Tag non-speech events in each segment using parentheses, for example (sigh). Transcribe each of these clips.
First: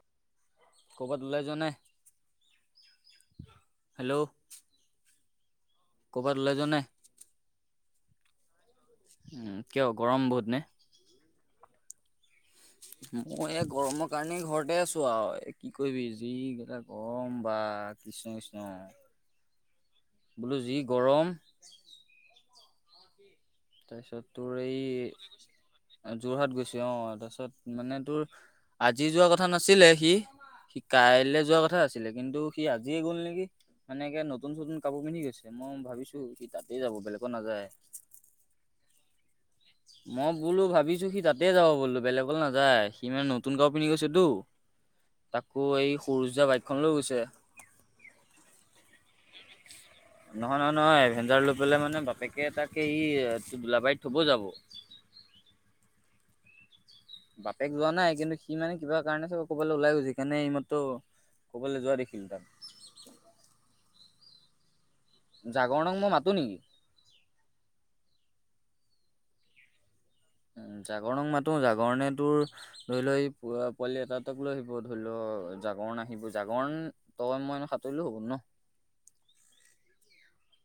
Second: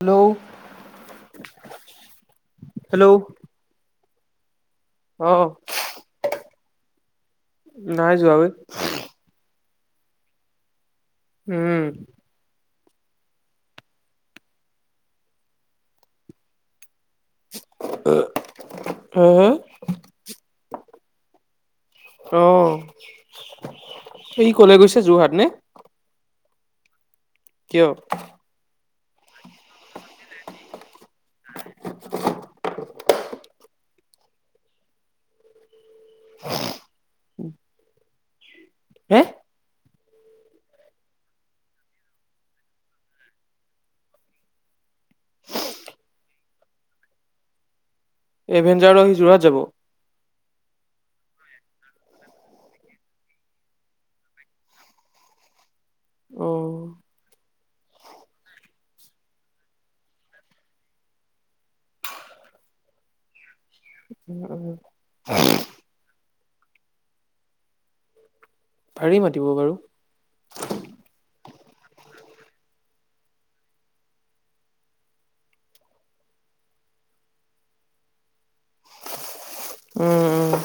Hello ক'বাত ওলাই যোৱা নাই হেল্ল' হেল্ল, অ, ক'ৰবাত ওলাই যোৱা নাই? নাই যোৱা ঐ। উম, কিয় গৰম বহুত নে? উম, মই এই গৰমৰ কাৰণেই ঘৰতে আছো আৰু কি কৰিবি যি এগিতা গৰম বা কৃষ্ণ কৃষ্ণ, হা হা বোলো যি গৰম। অ, তাৰপিছত সি তোৰ কলে গৈছে যোৰহাট নে এই যোৰহাট গৈছো অ, তাৰপিছত কিয় মানে তোৰ আজি যোৱা কথা নাছিলে সি কাইলে যোৱা কথা আছিলে কিন্তু সি আজিয়ে গ'ল নেকি। মানে এ নতুন নতুন কাপোৰ পিন্ধি গৈছে মই ভাবিছো সি তাতেই যাব বেলেগত নাযায়। হে মই বোলো ভাবিছো সি তাতে যাব বোলো বেলেগলৈ নাযায়, সি মানে নতুন কাপোৰ পিন্ধি গৈছেতো। তাকো এই সৰু যা বাইকখন লৈ গৈছে। এভেঞ্জাৰো আহি যোৰহাট যাব। নহয় নহয় নহয় এভেঞ্জাৰ লৈ পেলাই মানে বাপেকে তাকে ই দোলাবাৰীত থব যাব। অ, বাপেক যোৱা নাই কিন্তু সি মানে কিবা কাৰণে চব ক'বালৈ ওলাই গৈছে সিকাৰণে এইমাত্ৰ ক'বলৈ যোৱা দেখিল তাক। (unintelligible) জাগৰণং মই মাতোঁ নেকি? পাড়ী মাতিব বাৰু। উ, জাগৰণক মাতো জাগৰণে তোৰ ধৰি লও এই পোৱালি এটা এটক লৈ আহিব ধৰি লও জাগৰণ আহিব জাগৰণ তই মই সাঁতৰিলো হ'ল ন? উম, উম,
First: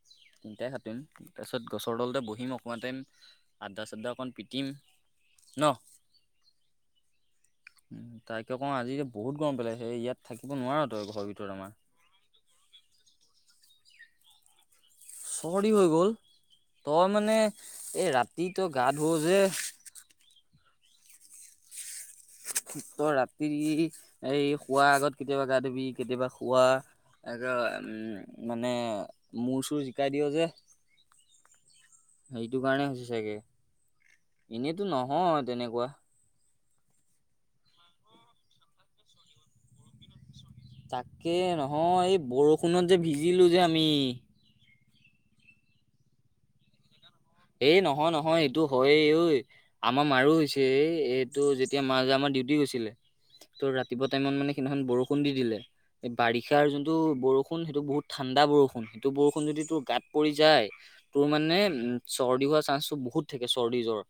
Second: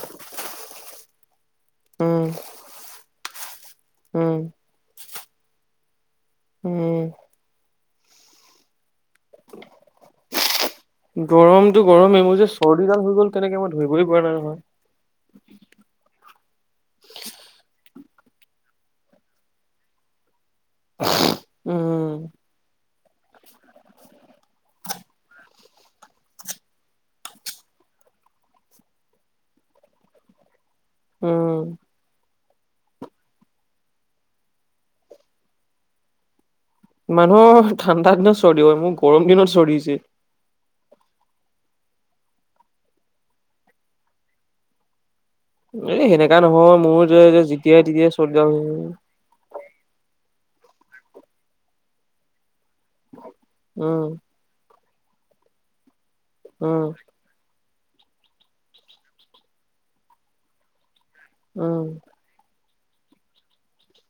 তিনিটাই সাতৰিম তাৰপিছত গছৰ তলতে উম বহিম অকণমান টাইম। আদ্দা চাদ্দা উম অকণ উম পিটিম। ন? উম, উ, তাকে কওঁ আজি বহুত গৰম পেলাই সেই ইয়াত থাকিব নোৱাৰা তই ঘৰৰ ভিতৰত গৰমটো আমাৰ। গৰমে মোৰ যে চৰ্দিডাল হৈ গ'ল কেনেকে মই ধৰিবই পৰা নাই নহয়। চৰ্দি হৈ গ'ল তই মানে এই ৰাতিটো গা ধুওঁ যে। (unintelligible) উম, তয় ৰাতি এই শোৱাৰ আগত কেতিয়াবা গা ধুবি কেতিয়াবা খোৱা এ মানে মূৰ চুৰ জিকাই দিয় যে। উম, সেইটো কাৰণে হৈছে চাগে, এনেতো নহয় তেনেকুৱা। মানুহৰ ঠাণ্ডা দিনত চৰ্দি হয়, মোৰ গৰম দিনত চৰ্দি হৈছে। তাকে নহয় এই বৰষুণত যে ভিজিলোঁ যে আমি। এ সেনেকা নহয় মোৰ যে যে এই নহয় নহয় এইটো হয়ে ঐ আমাৰ মাৰো হৈছে এই এইটো যেতিয়া মাৰ যে আমাৰ ডিউটি গৈছিলে। ত' ৰাতিপুৱা উম টাইমত মানে সেইদিনাখন বৰষুণ দি দিলে, এই বাৰিষাৰ উম যোনটো বৰষুণ সেইটো বহুত ঠাণ্ডা বৰষুণ, সেইটো বৰষুণ যদি তোৰ গাত পৰি যায়, তোৰ মানে উম চৰ্দি হোৱা চান্সটো বহুত থাকে, চৰ্দি জ্বৰ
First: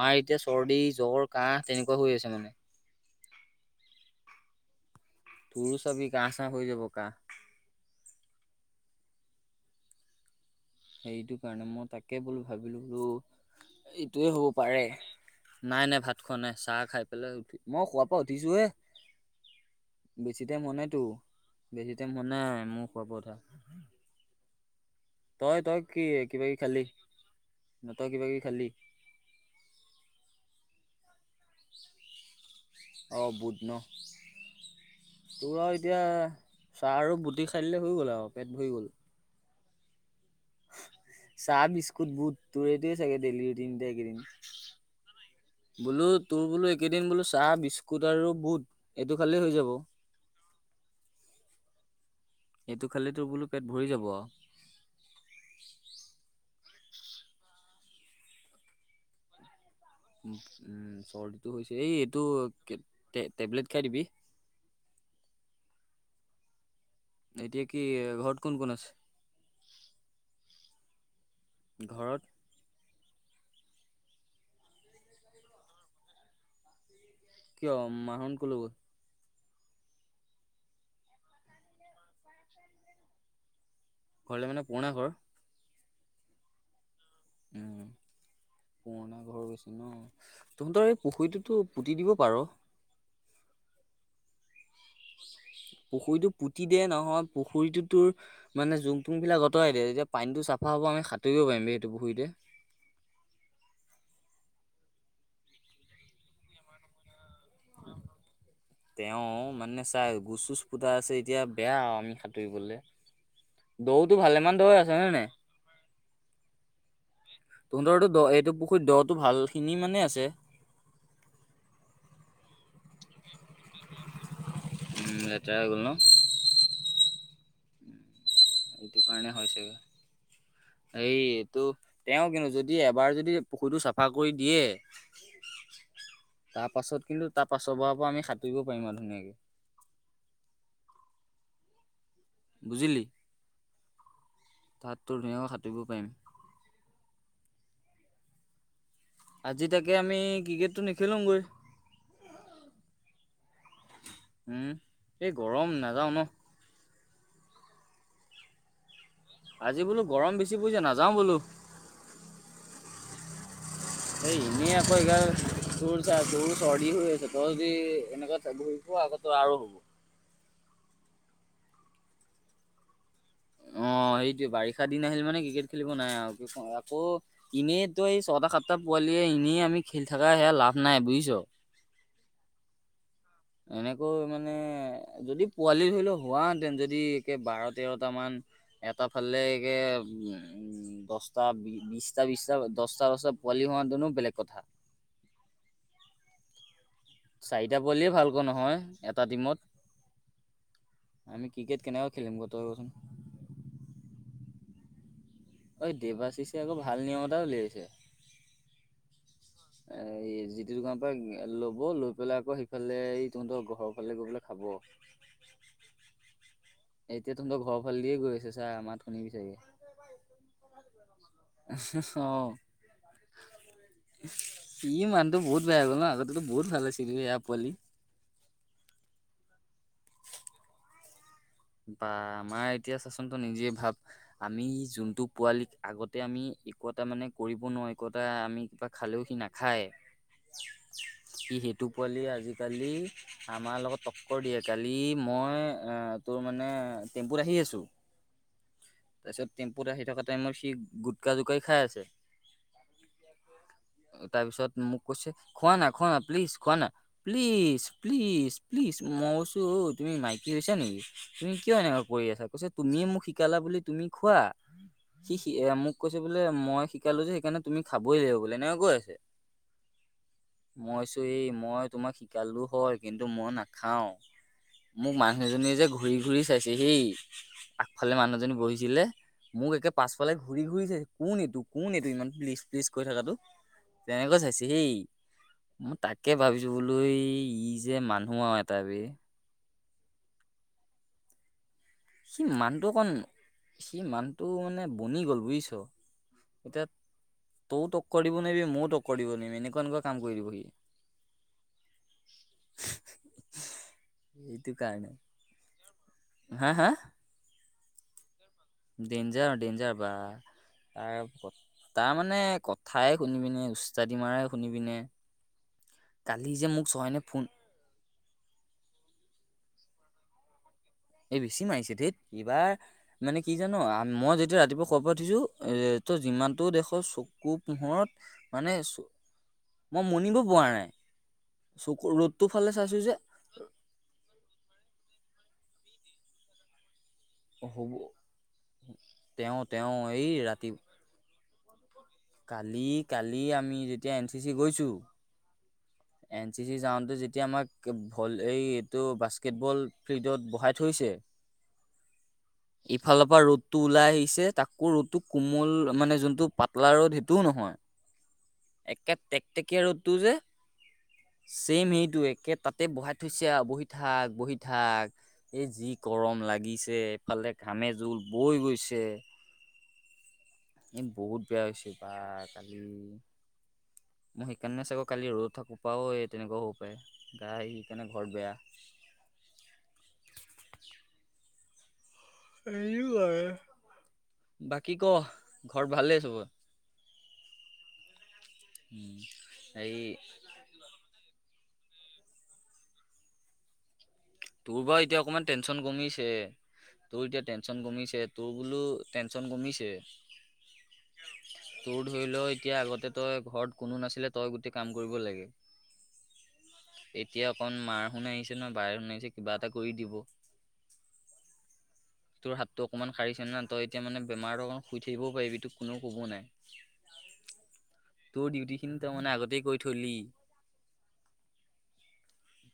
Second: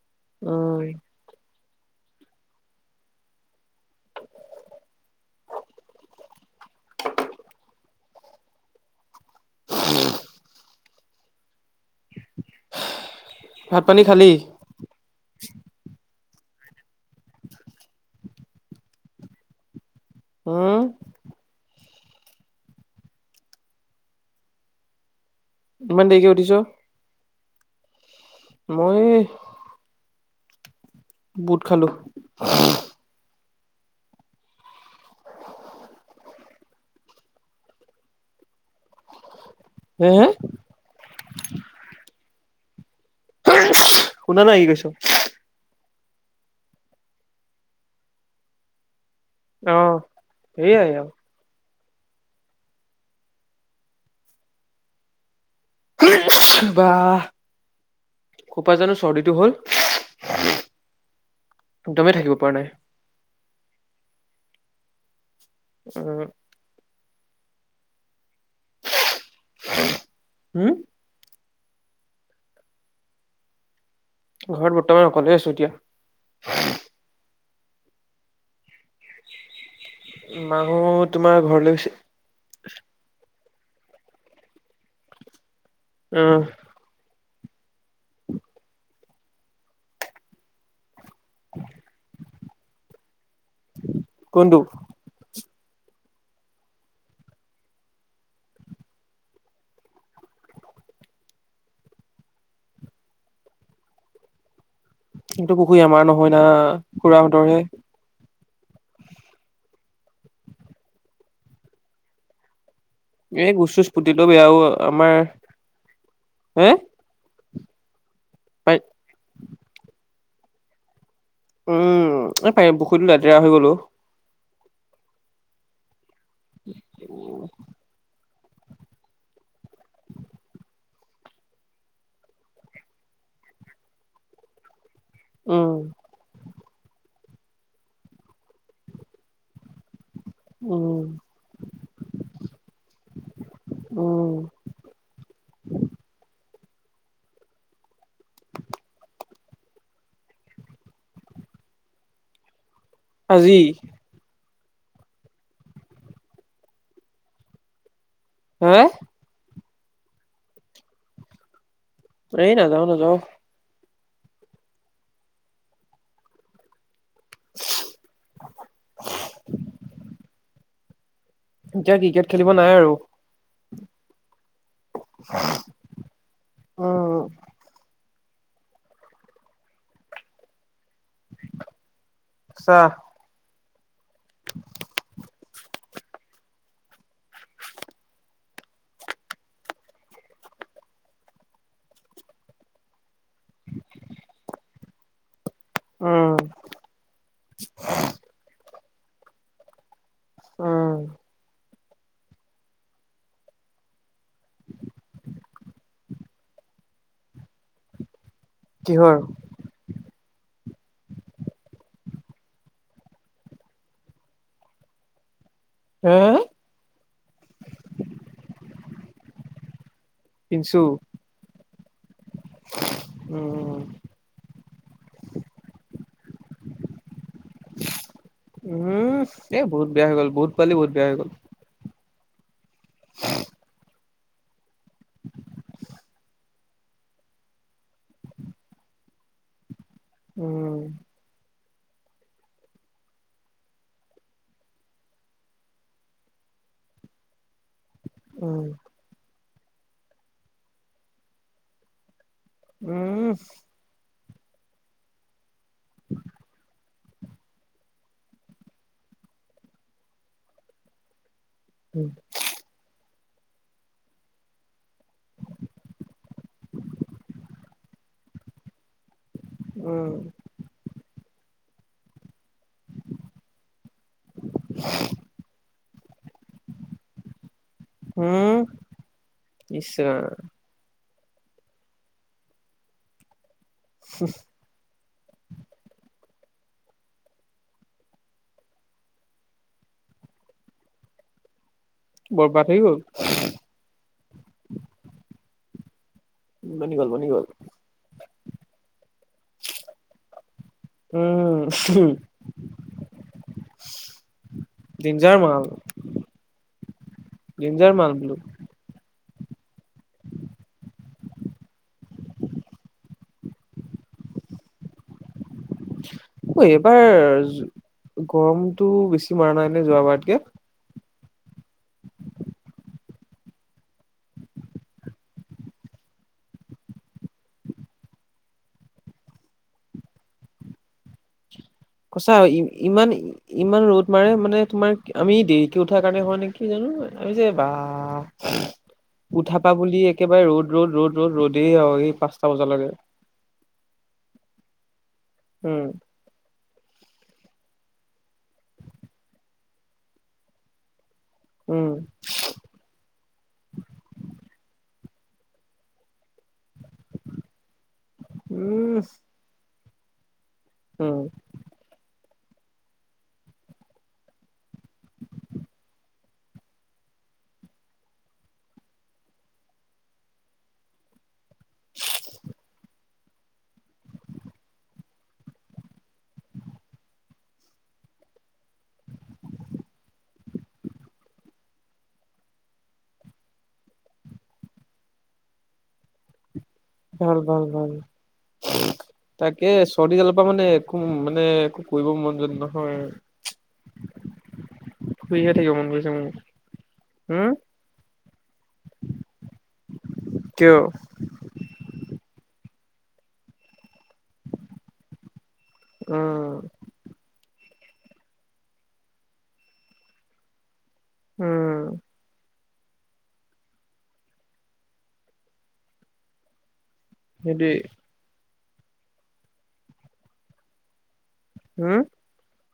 মাৰ এতিয়া চৰ্দি উম জ্বৰ কাহ তেনেকুৱা হৈ আছে মানে। তুুৰো চাবি কাহ চা হৈ যাব কাহ (unintelligible) সেইটো কাৰণে মই তাকে বোলো ভাবিলোঁ বোলো, ভাত পানী এইটোয়ে খালি হ'ব। পাৰে নাই নাই ভাত খোৱা নাই চাহ খাই পেলাই উঠি মই খোৱাৰ পৰা উঠিছো হে। বেছি টাইম হোৱা উম, নাইতো, বেছি টাইম হোৱা নাই, মোৰ শোৱাৰ পৰা উঠা। তই তই কি ইমান দেৰিকে কিবা উঠিছ? কিবি খালি, তই কিবা কিবি খালি। মই এই বুট খালোঁ। অ' বুট ন। তোৰ আৰু এতিয়া চাহ আৰু বুটে খাই দিলে হয় গ'ল আ পেট ভৰি গ'ল। হে হে চাহ, বিস্কুট, বুট। তোৰ এইটোৱে চাগে ড্ৰেইলী ৰুটিন দে শুনা নাই কি কৈছো? এইকেইদিন। বোলো তোৰ বোলো এইকেইদিন বোলো চাহ, বিস্কুট আৰু বুট। এইটো খালে হৈ যায়। অ' সেইয়াই আৰু। এইটো খালে তো বোলো পেট ভৰি যাব আ। বাহ ক'ৰপৰা জানো চৰ্দিটো হ'ল। উম, চৰ্দিটো হৈছে এই একদমেই এইটো থাকিব পৰা নাই। টেবলেট খাই দিবি। অ' এতিয়া কি ঘৰত কোন কোন আছে। হুম ঘৰত ঘৰত বৰ্তমান অকলে আছোঁ। এতিয়া, কিয় মাহঁত কলৈ গ'ল। মাহঁত তোমাৰ ঘৰলৈ গৈছে। ঘৰলে মানে পূৰণা ঘৰৰ। অহ' উম, পূৰণা ঘৰ গৈছে ন তহঁতৰ এই পুখুৰীটোত তো পুতি দিব পাৰ। কোনটো পুখুৰীটো পুতি দিয়ে নহয়, পুখুৰীটো তোৰ মানে জুং তুং বিলাক আতৰাই দে তেতিয়া পানীটো চাফা হ'ব, আমি সাতুৰি পাৰিম বে সেইটো পুুখুৰীতে কিন্তু পুখুৰী আমাৰ নহয় না খুৰাহঁতৰ হে। তেওঁ মানে চা গোচ চোচ পুতা আছে, এতিয়া বেয়া আৰু আমি সাঁতুৰিবলৈ। এই গোচচোচ পুতিলে বেয়াও হয় নে আমাৰ নাই হে। তহঁতৰো দ এইটো পাই পুখুৰীত দটো ভাল খিনি মানে আছে। উম, এই পাৰিম পুখুৰীটো লেতেৰা হৈ গ'ল অ'। উম, লেতেৰা হৈ গ'ল ন। অ' এইটো কাৰণে হৈছেগৈ। এইটো তেওঁ কিন্তু যদি এবাৰ যদি পুখুৰীটো চাফা কৰি দিয়ে। উম, তাৰ পাছত কিন্তু তাৰ পাছৰ পৰাৰ পৰা আমি সাঁতুৰিব পাৰিম আৰু ধুনীয়াকে। উম, বুজিলি? উম, তাত তোৰ ধুনীয়াকৈ সাঁতুৰিব পাৰিম। (inaudible) আজি তাকে আমি ক্ৰিকেটটো নেখেলোঁগৈ আজি উম, এই গৰম নাযাওঁ ন'? হাঁ? আজি বোলো গৰম বেছি পৰিছে নাযাওঁ বোলো এই নাযাও নাযাও। সে এনেই আকৌ এগাল তোৰ চা তোৰ চৰ্দি হৈ আছে। তই যদি এনেকুৱাত ঘূৰি ফূৰ আকৌ তোৰ আকৌ হব। এতিয়া ক্ৰিকেট খেলিব নাই আৰু। অ', সেইটোৱে বাৰিষা দিন আহিল মানে ক্ৰিকেট খেলিব নাই আৰু। আকৌ উম এনেই তই এই ছয়টা সাতটা পোৱালিয়ে এনেই আমি খেলি থাকা সেয়া লাভ নাই বুজ জ চাহ এনেকৈ মানে যদি পোৱালি ধৰি লও হোৱাহেতেন যদি একে বাৰ তেৰটা মান এটা ফালেকে উম, দশটা, বিশটা -বিশটা, দশটা - দশটা পোৱালি হোৱা হেঁতেনও বেলেগ কথা। উম, চাৰিটা পোৱালিয়ে ভালকৈ নহয় এটা টিমত উম, আমি ক্ৰিকেট কেনেকৈ খেলিম গৈ তই কচোন। ঐ দেবাশিছে আকৌ ভাল নিয়ম এটা উলিয়াইছে। কিহৰ? এ যিটো দোকানৰ পৰা ল'ব লৈ পেলাই আকৌ সেইফালে তহঁতৰ ঘৰৰ ফালে গৈ পেলাই খাব। উম, এতিয়া তহঁতৰ ঘৰৰ ফালে দিয়ে গৈ আছে চা মাত শুনিবি চাগে। পিনছু অ', উম, সি মানুহটো বহুত বেয়া হৈ গ'ল না, আগতেতো বহুত ভাল আছিল সেয়া পোৱালি উম, এ বহুত বেয়া হৈ গ'ল, বহুত পোৱালি বহুত বেয়া হৈ গ'ল। বা আমাৰ এতিয়া চাচোন তই নিজে ভাব, আমি যোনটো পোৱালিক আগত তাতে আমি একো এটা মানে কৰিব নোৱাৰো একোটা আমি কিবা খালেও সি নাখাই উম, সি সেইটো পোৱালি আজিকালি আমাৰ লগত তক্কৰ দিয়ে কালি মই আ তোৰ মানে টেম্পুত আহি আছোঁ উম, তাৰপিছত টেম্পুত আহি থকা টাইমত সি গোটকা জোকাৰি খাই আছে উম, তাৰ পিছত মোক কৈছে খোৱা না, খোৱা না, প্লিজ খোৱা না প্লিজ - প্লিজ - প্লিজ, মই কৈছো অ, তুমি মাইকী হৈছা নেকি? তুমি কিয় এনেকুৱা কৰি আছা কৈছা তুমিয়ে মোক শিকালা বুলি তুমি খোৱা সি সি মোক কৈছে বোলে মই শিকালো যে সেইকাৰণে তুমি খাবই লাগিব বোলে এনেকা কৈ আছে। উম, মইছো এই মই তোমাক শ শিকালো হয় কিন্তু মই নাখাও মোক মানুহজনী যে ঘুৰি ঘুৰি চাইছে হেই আগফালে মানুহজনী উম বহিছিলে মোক একে ইচ পাছফালে ৰাম ঘূৰি কোন এইটো কোন এইটো ইমান প্লিচ প্লিচ কৈ থকাাতটো তেনেকৈ চাইছে। দেই মই তাকে ভাবিছোঁ বোলো ই যে মানুহ আৰু এটা বে। সি বৰবাদ হৈ মানুটো গ'ল অকণ সি মানুটো মানে বনি গ'ল বুজিছ। বনি গ'ল বনি গ'ল। তাইও টক্কৰ দিবোৱাৰিবি মইও টক্কৰ দিব নোৱাৰিম এনেকুৱা এনেুৱা কাম কৰিব দিব সি। উম। এইটো কাৰনে। ডেঞ্জাৰ মাল। হা হা? ডেঞ্জাৰ মাল বোলো। ডেঞ্জাৰ ডেঞ্জাৰ বা তাৰ তাৰ মানে কথাই শুনি পিনে উচতাদি মাৰাই শুনিবিনে। অ', এইবাৰ ফোন গৰমতটো বেছি মৰা নাই নে যোৱাবাৰতকে? এই বেছি মাৰিছে ধেত এইবাৰ মানে কি জানো মই যেতিয়া ৰাতিপুৱা ক'ৰ পৰা উঠিছোঁ ত' যিমানটো দেখৰ চকু পোহৰত মানে মই মনিব পৰা নাই চকু সঁচা ৰ'দটো ই- ফালে চাইছো ইমান যে ইমান ৰ'দ মাৰে মানে তোমাৰ আমি দেৰিকে উঠাৰ কাৰণে হয় নেকি জানো। (unintelligible) যে বা হ'ব তেওঁ উঠাপা তেওঁ বুলি এই একেবাৰে ৰাতি ৰ'দ ৰ'দ ৰ'দ ৰ'দ ৰ'দে আৰু এই পাঁচ কালি কালি আমি যেতিয়া এন চি চি গৈছো। উম। এন চি চি জাউতেটো যেতিয়া আমাক ভল এই এইটো বাস্কেটবল ফিল্ডত বহাই থৈছে। উম। (unintelligible) ইফালৰ পৰা ৰ'দটো ওলাই আহিছে তাকো ৰ'দটো কোমল মানে যোনটো পাতলা ৰ'দ সেইটোও নহয়। উম একে টেকটেকীয়া ৰ'দটো যে উম। ছেম সেইটো একে তাতে বহাই থৈছে বহি থাক বহি থাক এই যি গৰম লাগিছে এইফালে ঘামে জোল বৈ গৈছে। এ বহুত বেয়া হৈছে বা কালি মই সেইকাৰণে চাগো কালি ৰ'দত থাকা পাও তেনেকুৱাও হ'ব পায়। গা সেইকাৰণে ঘৰত বেয়া। বাকী ক ঘৰত ভালেই চবৰ? ভাল ভাল ভাল উম, তাকে হেৰি চৰ্দি দালৰপা মানে একো মানে একো কৰিব মন য নহয়। তোৰ বা এতিয়া অকনমান শুইহে থাকিব টেনচন মন গৈছে কমিছে মোৰ তোৰ এতিয়া উম টেনশচন ক। তোৰ বোলো টেনচন কমিছে। কিয়? তোৰ ধৰি লও এতিয়া আগতে তই ঘৰত কোনো নাছিলে তই গোটেই কাম কৰিব লাগে। উম। এতিয়া অকন মাৰ হত আহিছে নহয় বায়েৰ হত আহিছে কিবা এটা কৰি দিব। উম। তোৰ হাতটো অকণমান সাৰিছে না তই এতিয়া মানে বেমাৰটো অকণ শুই থাকিবও পাৰিবি তো কোননেও কব নাই। সেইটোৱে। তোৰ ডিউটি খিনি তাৰ মানে আগতেই কৈ থলি। হম?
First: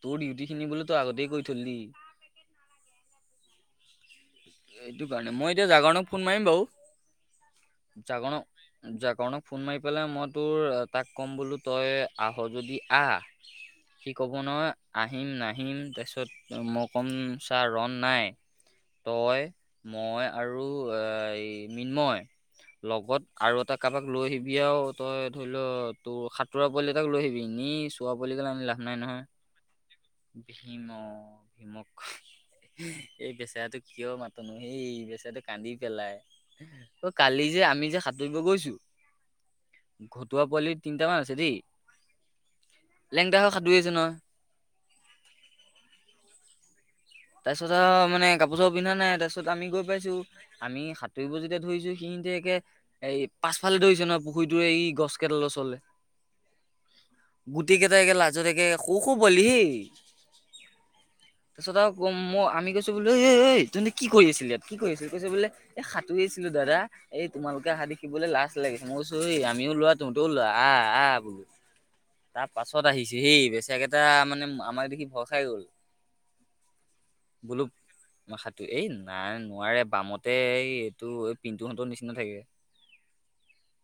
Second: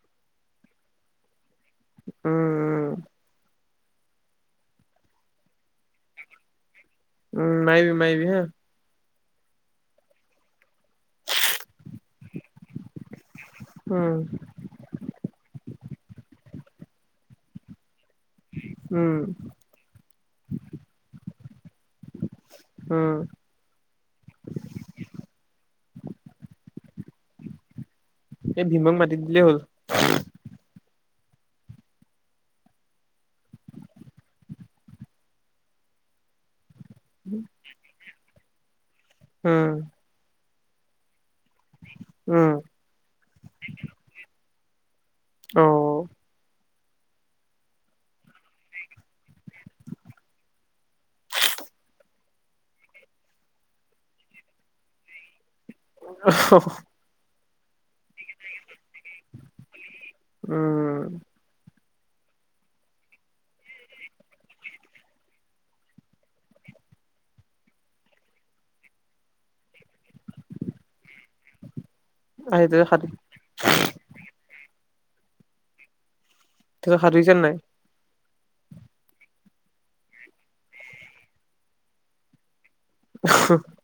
তোৰ ডিউটি খিনি বোলো তই আগতে কৈ থলি। উম, উম। এইটো কাৰণে মই এতিয়া জাগৰণক ফোন মাৰিম উম মাৰিবি বাৰু মাৰিবি হা জাগৰণক জাগৰণক ফোন মাৰি পেলাই মই তোৰ তাক ক'ম বোলো তই আহ যদি আহ। সি উম ক'ব ন আহিম নাহিম তাৰপিছত মই কম চাৰ ৰন নাই। উম তই মই আৰু এ মিন্ময় উম লগত আৰু এটা কাৰোবাক লৈ আহিবি আৰুও তই ধৰি ল তোৰ সাঁতোৰা পোৱালি এটাক লৈ আহিবি নি পোৱা বুলি গ'লে আমি এই লাভ ভীমক নাই মাতি নহয় দিলেই হ'ল ভীম অ' ভীমক। এই বেচাৰটো কিয় মাতনো সেই বেচৰাটো কান্দি পেলাই। অ', কালি যে আমি যে সাঁতুৰিব গৈছো। উম। ঘটুৱা পোৱালিৰ তিনিটামান আছে দেই। উম। লেংটা হৈ সাতুৰি আছে নহয়। অ'। তাৰ পিছত আহ মানে কাপোৰ চাপোৰ পিন্ধা নাই তাৰ পিছত আমি গই পাইছো। আমি সাঁতুৰিব যেতিয়া ধৰিছো সিহতে একে এই পাছফালে ধৰি হৈছে নহয় পুখুৰীটো এই গছ কেইডালৰ ওচৰলে। (inaudible) গোটেই কেইটে লাজত একগে সৰু সৰু পোৱালি। উম। তাৰপছত আৰু মই আমি কৈছো বোলে এ তুম কি কৰি আছিল ইয়াত কি কৰি আছিল কৈছো বোলে এ সাঁতুৰিছিলো দাদা। এই তোমালোকে অহা দেখিবলৈ লাজ লাগিছে মই কৈছো আমিও লোৱা তুমিতেও লোৱা আহ আহ বোলো। তাৰ আহ পাছত সাধু আহিছো হেই বেচৰা কেইটা মানে আমাৰ দেখি ভয় খাই গ'ল। তাৰ পা সাতুৰিছে নে নাই? সাতু এই নাই নোৱাৰে বামতে এই এইটো এই পিন্টুলতো নিচিনা থাকে। (inaudible)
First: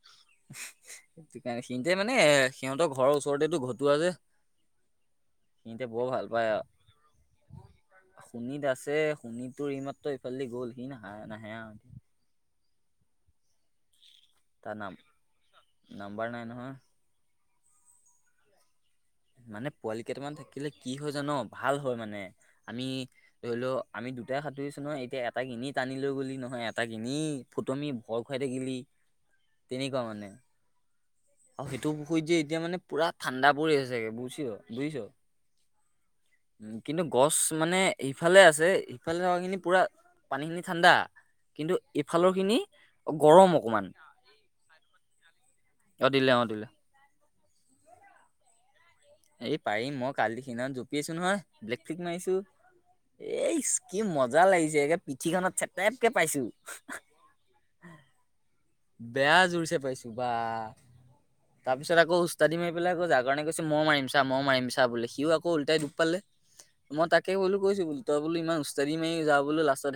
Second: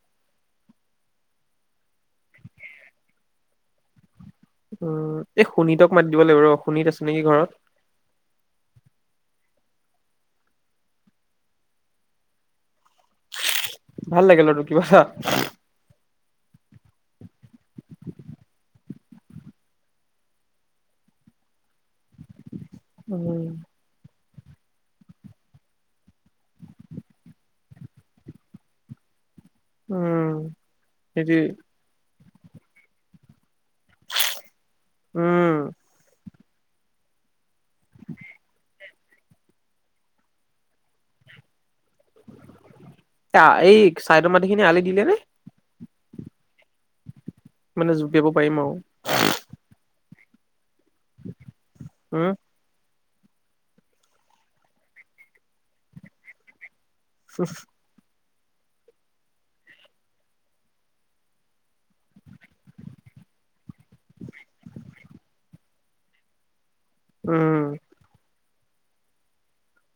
সেইটো কাৰণে সিহঁতে মানে সিহঁতৰ ঘৰৰ ওচৰতেতো ভতুৱা যে। উম, এই সিহঁতে শোণিতক মাতি দিব লাগিব ৰ অ' শোণিত আছে নেকি ঘৰত। শুনিত আছে শুনিত তোৰ ই মাত্ৰ ইফালে গ'ল সি না নাহে। ভাল লাগে ল'ৰাতোক কিবা। নম্বাৰ নাই নহয়। মানে পোৱালি কেইটামান থাকিলে কি হয় জান ভাল হয় মানে আমি উম ধৰি লও। আমি দুটাই সাঁতুৰিছো নয় এতিয়া এটা কিনি টানি লৈ গলি নহয় এটা কিনি ফুটমি ভয় খুৱাই থাকিলি। তেনেকুৱা মানে উম সেইটো আৰু সেইটো পুখুৰত যে এতিয়া মানে পুৰা ঠাণ্ডা পৰি আছে। বুজছ বুজিছ। উম উম, কিন্তু গছ মানে ইফালে আছে ইফালে থকাখিনি পুৰা পানী খিনি ঠাণ্ডা কিন্তু এইফালৰ খিনি গৰম অকমান। চাইডৰ মাটিখিনি আলি দিলে নে অ', দিলে অ' দিলে। মানে জপিয়াব পাৰিম আৰু। এই পাৰিম মই কালি সিনা জঁপি আছো নহয় ব্লেক ফ্লিক উম মাৰিছো। এই কি মজা লাগিছে এে পিঠিখনত চেটেপকে পাইছো। (inaudible) বেয়া জোৰছে পাইছো বা। তাৰ পিছত আকৌ উস্তাৰদি মি পেলাই আৌ যাৰ কাৰণেৈ মিমা মাৰিমা বো সি আকৌ উলটাই দুখ পালে। মই তাকে ক'লো উম কৈছো বো তই বো ই উস্তাদি মাৰি য বো লাষ্টত হে